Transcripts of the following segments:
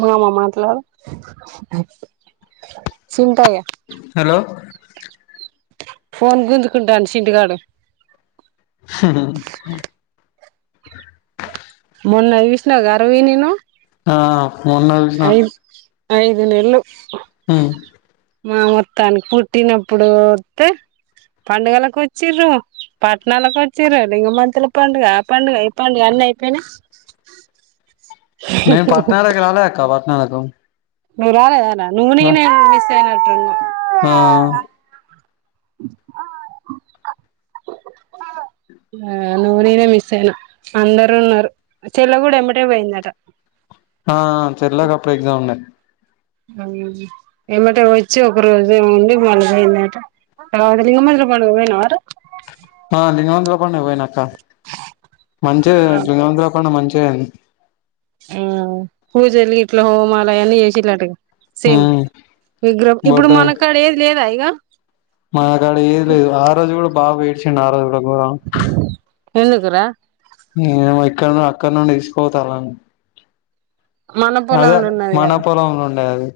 మమ మాట్లాదు చింతయా hello phone గుంజుకుంటాండు చింటుకాడు హ మొన్న చుశ్నాగా ఆ రవి నిను ఆ మూన్న చుషిన ఐదు నెళ్ళు హ మా మొత్తానికి పుట్టినప్పుడు వస్తే పడుగలకు వచ్చిరు పట్నాలకు వచ్చీరు లింగమంతుల పండుగ ఆ పండుగ ఈ పండుగ అన్నీ అయి పైనయి నేను పట్నాలకు రాలె అక్క పట్నలకు నువు రాలేదారా నూవ్ నేనే మిస్ ఏట్టున్నా ఆ [inaudible] ఆ నూవ్ నేనే మిస్ అయినాం అందరూ ఉన్నారు చెల్ల కూడా ఎమ్మటే పోయిందట ఆ చెల్లాకప్పుడు ఎగ్జామ్ ఉండే ఏమటే వచ్చి ఒక రోజు ఉండి మళవైందట వేనారు ఆ లింగమంతల పండుగకు పోయినాక్క మంచి లింగవంతల పండగ మంచి చిగై ఆ పూజలు ఇట్లా హోమాలయాన్ని చేసిలటుగా సేమ్ విగ్రహ ఇప్పుడు మన కాడ ఏది లేదా ఇగ మా కాడ ఏది లేదు ఆ రోజు కూడా బాబు ఎడ్చిండి ఆ రోజు కూడా పొ ఎందుకురా నేనుమో ఇక్కడ ను అక్కడ నుండి తీసుకోవొతాని మన అదే పొలంలో ఉన్నది మన కదా పొలంలో ఉండే అది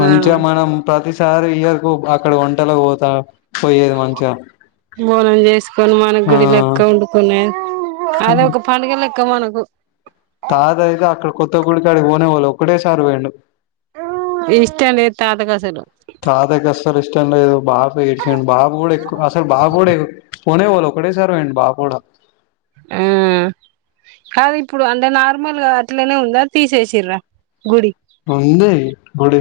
ఆ మంచిగా మనం ప్రతిష్ట్ సారి ఇయరుకుక అక్కడ వంటలో పోతా పోయేది మంచిగా బోనం చేసుకొని మన ఆ గుడి లెక్క వండుకునే అద ఒక పండుగ లే వక్కమనకు తాత అయితే అక్కడ కొత్త గుడికడికి పోనేవొలే ఒక్కటేసారు పోయింది ఇష్టం లేదు తాత కసలు తాతకి అసలు ఇష్టం లేదు బాపు ఎడ్చిండు బాబ్ గుడా ఎక్కువ అసలు బాబు గుడా పోనేపోలే ఒకటేసారి పోయిండు బాపు కూడా మ్మ్ కాదు ఇప్పుడు అంటే నార్మల్గా అట్లనే ఉందా తీసేసిర్ర గుడి ఉంది గుడి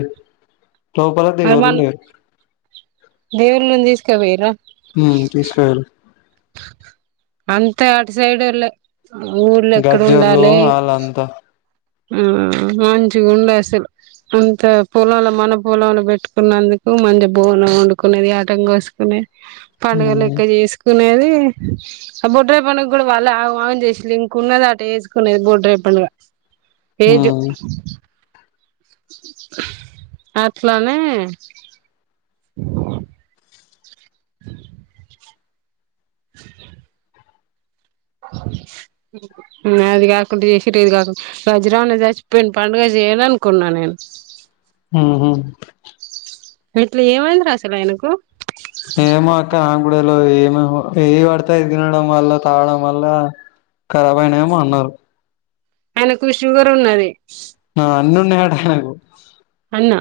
లోపల దేవుళ్లు లేరు దేవుళ్ళను తీసుకపోయిర్రా ఉమ్ తీసుకుపోయిర్రు అంతా అటు సైడోళ్ళే ఊర్ల ఎక్కడ గజ్జోళ్ళు ఉండాలే ఆళ్ళంతా హ్మ్ మంచిగుండే అసల్ అంత పొలంల మన పొలంల పెట్టుకున్నందుకు మంది బోనం వండుకునేది యాటను కొసుకునేది. ఉమ్ పండగలెక్క చేస్ కునేది ఆ బొడ్రాయి పండగ కుడా వాళ్ళే ఆగం ఆగం చేసిల్ల్ ఇంకున్నది అట ఎసుకునేది బొడ్రాయి పండగ ఏజ్ ఉమ్ అట్లానే [inaudible] [inaudible] హ్మ్ అది కాకుండా చేసిర్రు ఇది కాకుండా సచ్చిరమ్మన్నా సంచిపోయిండ్ పండుగ చేయర్రానుకున్నా నేను హ్మ్ హు ఎట్ల ఏమైంద్రా అసలు ఆయనకు ఏమో అక్క నాగుడా తెలవదు ఏమమో ఏయ్యి పడితే అయ్యి తినడం వల్ల తాగడం వల్ల ఖరాబయినో ఏమో అన్నరు ఆయనకు షుగర్ ఉన్నది. ఆ అన్నీ ఉన్నాయట ఆయనకు అన్న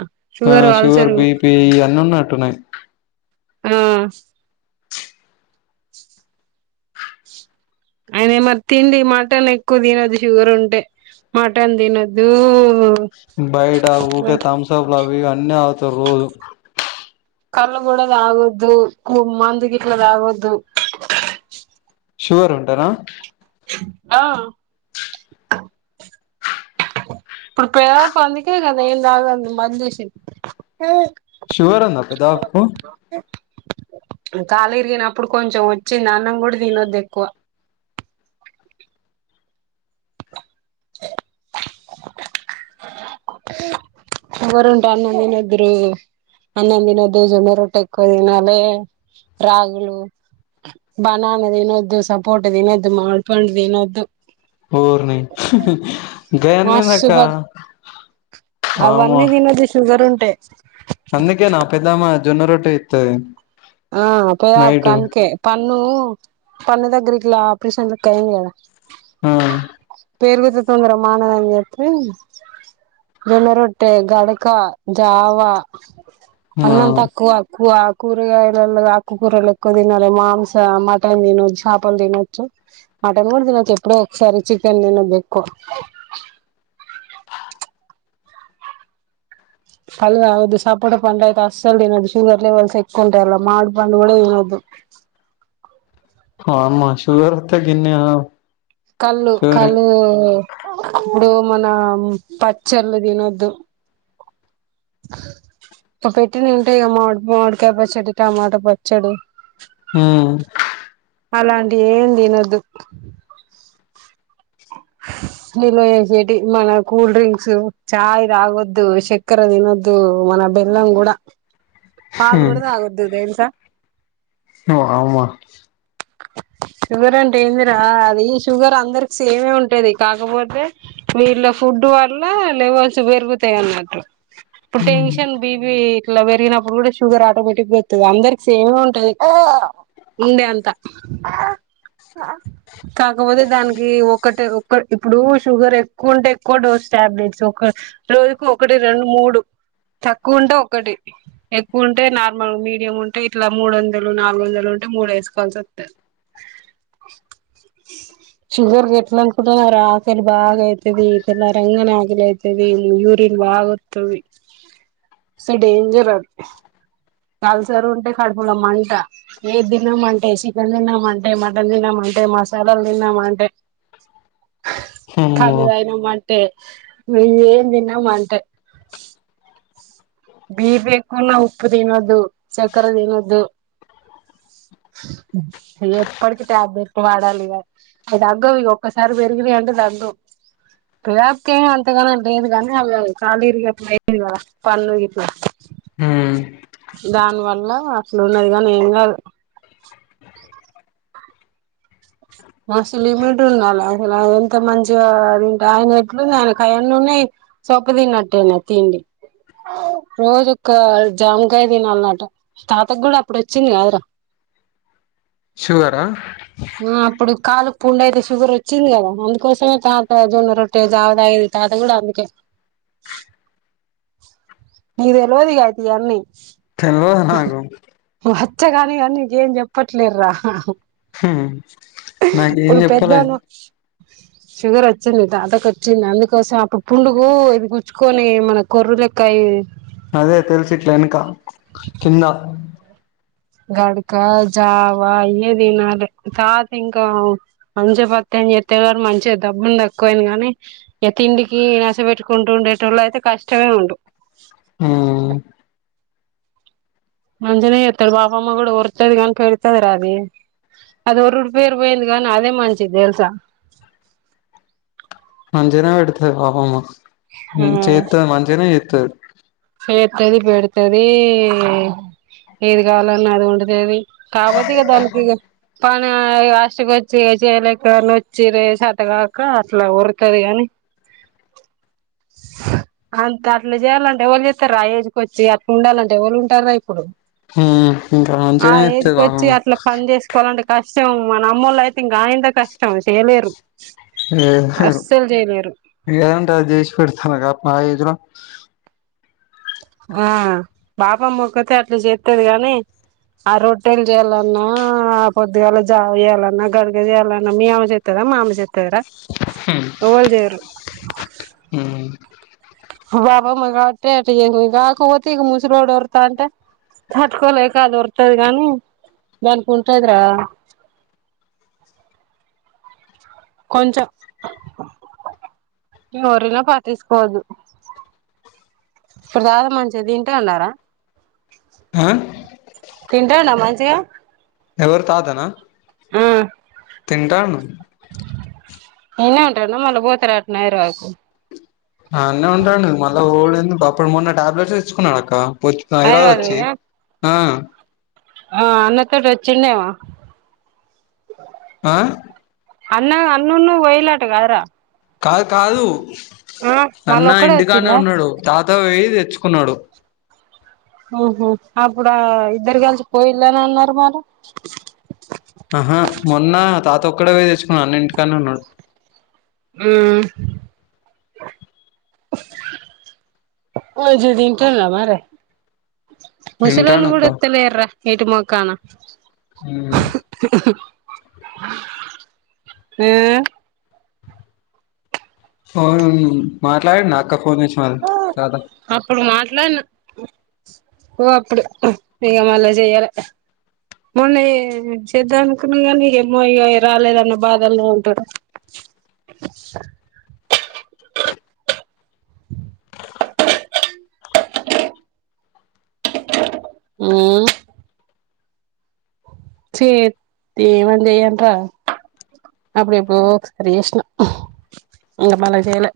ఆ షుగర్, అల్సరు బిపి అన్ని ఉం టున్నయి ఆ ఆయనే మరి తిండి మటన్ ఎక్కువ తినొద్దు షుగర్ ఉంటే మటన్ తినొద్దు బయట ఊకే థమ్సప్లు అవి ఇవి అన్నీ తాగుతరు రోజు కళ్లు గుడా తాగోద్దు కు మందుగిట్ల తాగోద్దు షుగర్ ఉంటనా ఆ ఇప్పుడు పెద్బాప్ అందుకే కదా ఏం తాగంది బంద్ చెసింది. షుగర్ ఉందా పెదబాప్ కు కాలు ఇరిగినప్పుడు కొంచెం వచ్చింది అన్నం గుడా తినొద్దు ఎక్కువ షుగర్ ఉంటే అన్నం తినొద్దు రో అన్నం తినొద్దు జొన్నరోట్టె ఎక్కువ తినాలే రాగులు బనాన తినోద్దు సపోట తినోద్దు మామిడి పండు తినొద్దు ఓర్ నీ మస్సు బ అవన్నీ తినోద్దు షుగర్ ఉంటే అందుకేనా పెద్దమ్మా జొన్నరోట్టె చెత్తది ఆ పెద్బాపుకు అందుకే ప ఇన్ను పన్ను దగ్గరా ఇట్ల అప్రేషన్ లెక్క అయ్యింది కదా హ్మ్ పెరుగుతే తొందర మానదని చెప్పి జొన్నరొట్టె, గడకా, జావ ఆ అన్నం తక్కువ కువ కూరగాయ అకు కూరలు ఎకువ తినాలి మాంస మటన్ తిన చాపల్ తినొచ్చు మటన్ కూడా మెప్పుడు ఒకసారి చికెన్ తినోదు ఎక్కువ ఫల్ అదు సపోర్ట పండ్ అయితు అసల్నదు శుగర్ లవల్స్ ఎక్కుండ్రి అలా మావుడు పండు కూడా ఎక్కువ తినోదు ఆ మాషుగర్తే కిన్న కల్ కలు ఇప్పుడు మన పచ్చళ్ళు తినొద్దు ఇ పెట్టిన ఉంటే ఇకడి మాడికాయ పచ్చడి టమాటో పచ్చడి హ్మ్ అలాంటి ఏం తినద్దు నిలోటి మన కూల్ డ్రింక్స్ చాయ్ది ఆగొద్దు శక్కర దినద్దు మన బెల్లం కూడా పాల్ గుడ తాగోదు తెలుసా ఓ అమా షుగర్ అంటే ఏందిరా అది షుగర్ అందరికి సేమే ఉంటేది కాకపోతే వీళ్ళ ఫుడ్ వల్ల లేవల్ చు పెరుగుతాయి అన్నమాట్ ఇప్పుడు టెన్షన్ బీబీ ఇట్లా పెరిగినప్పుడు కూడా షుగర్ ఆటోమేటిక్గా వతుంది అందరికి సేమ్ ఉంటది ఉండే అంత కాకపోతే దాని కి ఒకటి ఒక ఇప్పుడు షుగర్ ఎక్కువ ఉంటే ఎక్కువ డోస్ టాబ్లెట్స్ ఒక రోజుకు ఒకటి రెండు మూడు తక్కువ ఉంటే ఒకటి ఎక్కువ ఉంటే నార్మల్ మీడియం ఉంటే ఇట్లా మూడు వందలు నాలుగు వందలు ఉంటే మూడు వేసుకోవాల్సి వస్తది శుగర్ గట్లం కూడా ఆకలి బాగా అయితది ఇగా అ రంగన ఆకలి అయితది ఇ యూరిన్ బాగా వస్తాది అ స డేంజర్ అది కాలుసరు ఉంటే కడుపులుమ్మంట ఏ తినమంటే చికెన్ తిన్నామంటే మటన్ తినమంట అంటే మసాలాలు తిన్నామా అంటే అమ్మో కగద అయినా అంటే ఏం తిన్నామ అంటే బీ బలా ఉప్పుదినదు సక్కర తినోదు ఎప్పటికి టాబ్లెట్లు వాడాలి ఇక అది దగ్గ ఇక ఒక్కసారి పెరిగినయి అంటే ద అందు పప్కే అంతగాని లేదు కాగానీ అవి కళీరిగా లేదు గదా పన్ను స ఉమ్ దాని వల్ల అసలు ఉన్నది కానీ ఏం కాదు మస్తు లిమిట్ ఉండాల అసలు ఎంత మంచిగాంట ఆయన ఎట్లుంది ఆయన కాయన్న ఉన్నాయి సొప్పుది నట్టేన తిండి రోజుక్క జామకాయ తినాలన్నట తాతకు కూడా అప్పుడు వచ్చింది కాదురా షగరా ఇప్పుడు కాలుకు పూం అయితే షుగర్ వచ్చింది కదా అందుకోసమే తాత జొన్న రొట్టె జావ తాగేది తాత కూడా అందు మీద తేవదిగా అయిత అన్నీ తెల్వదు నాకు ఇచ్చగాని కానీ నీకేం చెప్పట్లేరు రా హ వాళ్ళ పెద్దనాన్న షుగర్ వచ్చింది తాతకు వచ్చింది అందుకోసం అప్పుడు పుండుగు ఇది కూచుక్ కొని మన కొర్రులక్కయి అదే తెలుసు ఇట్లా వెనక కింద గడ్కా జావా ఇయే తినాలి తాత ఇంకా మంచి పతా నేను చేతా గాని మంచి దబ్బుంది తక్కువయింది గానీ ఇగ తిండికి నసబెట్టుకుంటు ఉండేటోలు అయితే కష్ ఇక్కడే ఉండు హ్మ్ మంజనేయ వతారు బాపమ్మ కూడా ఊర్తాది గాని పెడ్తది రా అది అది ఓరురు పేరు పోయింది గాని అదే మంచిది తెల్సా మంచిగనే పెడ్తది బాపమ్మ హ్మ్ చేతది మంచిగనే చేతది చేతది పేడతది ఏది కావాలన్నా అది వండుతది కాపోతే ఇగ దానికి ఇగ పని లాస్టుకి వచ్చి చేయలేక నోచ్చి సాతగాక అట్ల ఓరుతది గాని అంత అట్లా చేయాలంటే ఎవళ్లు చెస్ స్తా రాయజెకి వచ్చి అట్లా ఉండాలంటే ఎవళ్ళు ఉంటారు రా ఇప్పుడు హ్మ్ ఇంకా ఆ మంచిగనే ఏజ్ చేత్తది కి వచ్చి పాపమ్మ అట్లా పని చేసుకోవాలంటే కష్టం మన అమ్మోలు అయితే ఇంకా ఇంత కష్టం చేయలేరు చేయలేరు అస్సలు చేయలేరు ఏంటది చేసి పెడతా కా మా ఏజ్లో ఆ బాపమ్మ ఒక్కటే అట్లా చేతది గాని ఆ రొట్టెలు చేయాలన్నా ఆ పొద్దుగాల జావు చేయాలన్నా గడిగ చేయాలన్నా మీ అమ్మ చేత రా మాఅమ్మ చెతది రా ఎవళ్లు చేయరు హ్మ్ బాపమ్మ కాబట్టే అట్ల చేసింది కాకపోతే ఇగ ముసిలోడు ఓర్లు తాంటే తట్టుకోలేక అది ఓరుతది గానీ దానికి ఉంటదిరా కొంచం ఇంగ ఓర్లినా పట్టించుకోదు ఇప్పుడు దాకా మంచిగ తింటాన్నారా అ తింటన్నావ మంచిగా ఎవరు తాతనా ఆ తింటానం ఇన్నే ఉంటరాట్న్నా మళ్ళ పోతారా అట్నే హైదరాబాద్కు అన్నే ఉంటాండు మళ్ళీ పోడు ఎందుకు అప్పుడు మొన్న టాబ్లెట్స్ తెచ్చున్నాడు అక్క పొచ్క్ హైదరాబద్ హైదరాబాద్ వచ్చి పోయి ఆ ఆ అన్నతోటి వచ్చిండిమో ఆ అన్న అన్నును పోయిలు అట కదా రా కాదు కాదు మళ్ళ అన్న ఒక్కడే ఇంటికానే వచ్చిండా ఉన్నాడు తాత పోయి తే తెచ్చుకున్నాడు హ్మ్ హు అప్పుడు ఆ ఇద్దరు కలిసి పోయిళ్ళు అని అన్నారు మరి ఆహా మొన్న తాత ఒక్కడే పోయి తెచ్చుకున్న అన్న ఇంటికనే ఉన్నాడు హ్మ్ మంచిగ తింటురా మరి ముసిలోళ్ళు తింటాండు అక్క కూడా వత్తాలేరా ఇటు మక్కన ఉమ్ [inaudible] అవును మాట్లాడ నాక్క ఫోన్ వచ్చిన మ కాదా అట్లా ఓ అప్పుడు ఇక మళ్ళ చెయ్యాలి మొన్న చేద్దా అనుకున్నా కానీ ఏమో రాలేదన్న బాధనే ఉంటారు ఉమ్ [unintelligible] ఏమ చేయంట అప్పుడు ఎప్పుడు సర ఇష్టం అంగ మళ చేయలే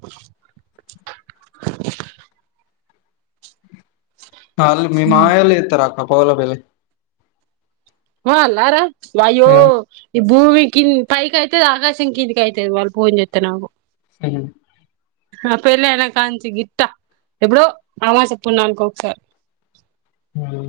అ మీ మాయాలు ఎతే రాక పోవాల పేలే వల్లరా అయ్యో భూమి కింద పైకి అవుతుంది ఆకాశం కిందికి అవుతది వాళ్ళు భోజన్ చేస్తే నాకు స [unintelligible] ఆ పేలే ఎన కాన్ంచి గిట్టా ఎప్పుడో అమావాస్య పున్నానికి ఒకసరి హ